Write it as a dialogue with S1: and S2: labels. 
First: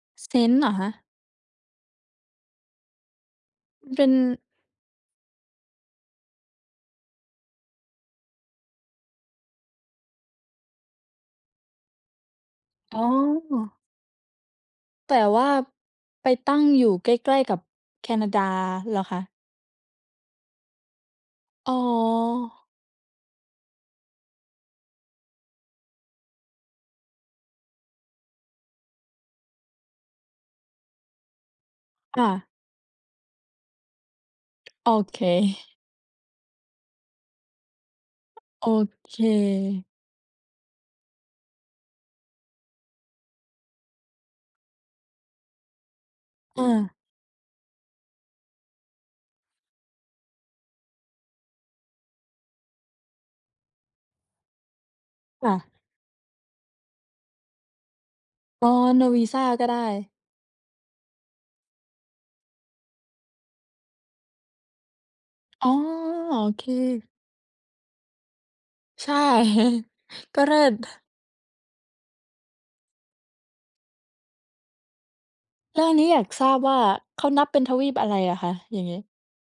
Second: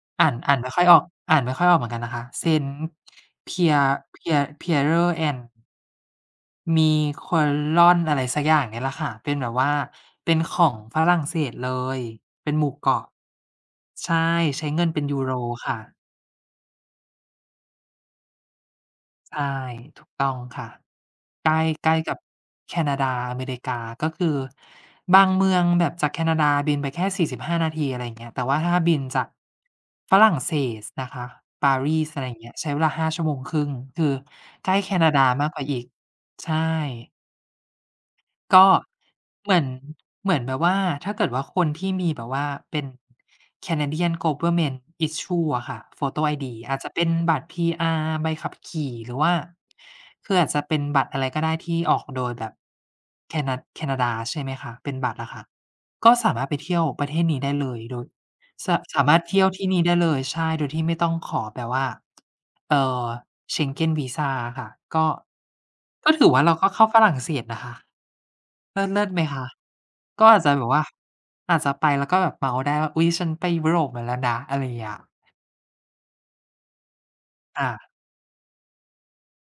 S1: อ่าน อ่า
S2: Saint
S1: น
S2: เ
S1: ไ
S2: ห
S1: ม
S2: ร
S1: ่
S2: อ
S1: ค่
S2: ค
S1: อย
S2: ะ?
S1: ออก อ่านไม่ค่อยออกเหมือนกันนะคะ Saint Pier
S2: มันเป็น
S1: Pier Pierre and Miquelon อะไรสักอย่างเนี่ยแหละค่ะ เป็นแบบว่าเป็นของฝรั่งเศสเลย เป็นหมู่เกา
S2: อ๋
S1: ะ
S2: อ
S1: ใช่ ใช้เงินเป็น
S2: แ
S1: ย
S2: ต
S1: ู
S2: ่
S1: โร
S2: ว่า
S1: ค่ะ
S2: ไปตั้งอยู่ใกล้ ๆ กับแคนาดาเหรอคะ?
S1: ใช่ ถูกต้องค่ะ ใกล้
S2: อ๋
S1: ใกล้กับ
S2: อ
S1: แคนาดา อเมริกา ก็คือ บางเมืองแบบจากแคนาดาบินไปแค่ 45 นาที อะไรอย่างเงี้ย แต่ว่าถ้าบินจาก ฝรั่งเศสนะคะ ปารีส อ
S2: ค
S1: ะไ
S2: ่
S1: รอย่า
S2: ะ
S1: งเงี้ย ใช้เวลา 5 ชั่วโมง 1/2 คือใกล้
S2: โ
S1: แ
S2: อ
S1: คนา
S2: เค
S1: ดามากกว่าอีก ใช่ ก
S2: โอ
S1: ็
S2: เ
S1: เหมือน
S2: ค
S1: เหมือนแบบว่าถ้าเกิดว่า คนที่มีแบบว่าเป็น Canadian Government Issue อะค่ะ photo id
S2: เ
S1: อาจจะ
S2: ออ
S1: เป็นบัตร PR ใบขับขี่ หรือว่า คืออาจจะเป็นบัตรอะไรก็ได้ที่ออกโดยแบบแคนา แคนาดา ใช่ไหมคะ เป็นบัตรอะค่ะ
S2: ค่ะ
S1: ก็สามารถไปเที่ยวประเทศนี้ได้เลย โดย
S2: อ๋
S1: ส
S2: อ
S1: สา
S2: no
S1: มารถเที่
S2: visa
S1: ยวท
S2: ก
S1: ี
S2: ็
S1: ่
S2: ได
S1: นี่ได้เ
S2: ้
S1: ลย ใช่ โดยที่ไม่ต้องขอแบบว่า เอ่อ Schengen visa อะค่ะ ก็
S2: อ๋อ
S1: ก็ถือ
S2: โอ
S1: ว่า เรา
S2: เค
S1: ก็เข้าฝรั่งเศสนะคะ เลิ
S2: ใช
S1: ศ ๆ
S2: ่
S1: ไหมคะ ก็อ
S2: ก
S1: า
S2: ็
S1: จจ
S2: เ
S1: ะ
S2: ลิ
S1: แบบว่า
S2: ศ
S1: อาจจะไปแล้วก็แบบเมาท์ได้ว่า อุ๊ย ฉันไปยุโรปมาแล้วนะ อะไรอย่างเงี้ย
S2: แล้วอันนี้อยากทราบว่าเขานับเป็
S1: ค
S2: น
S1: ่
S2: ทว
S1: ะ
S2: ีปอะไรอะคะอย่างงี้?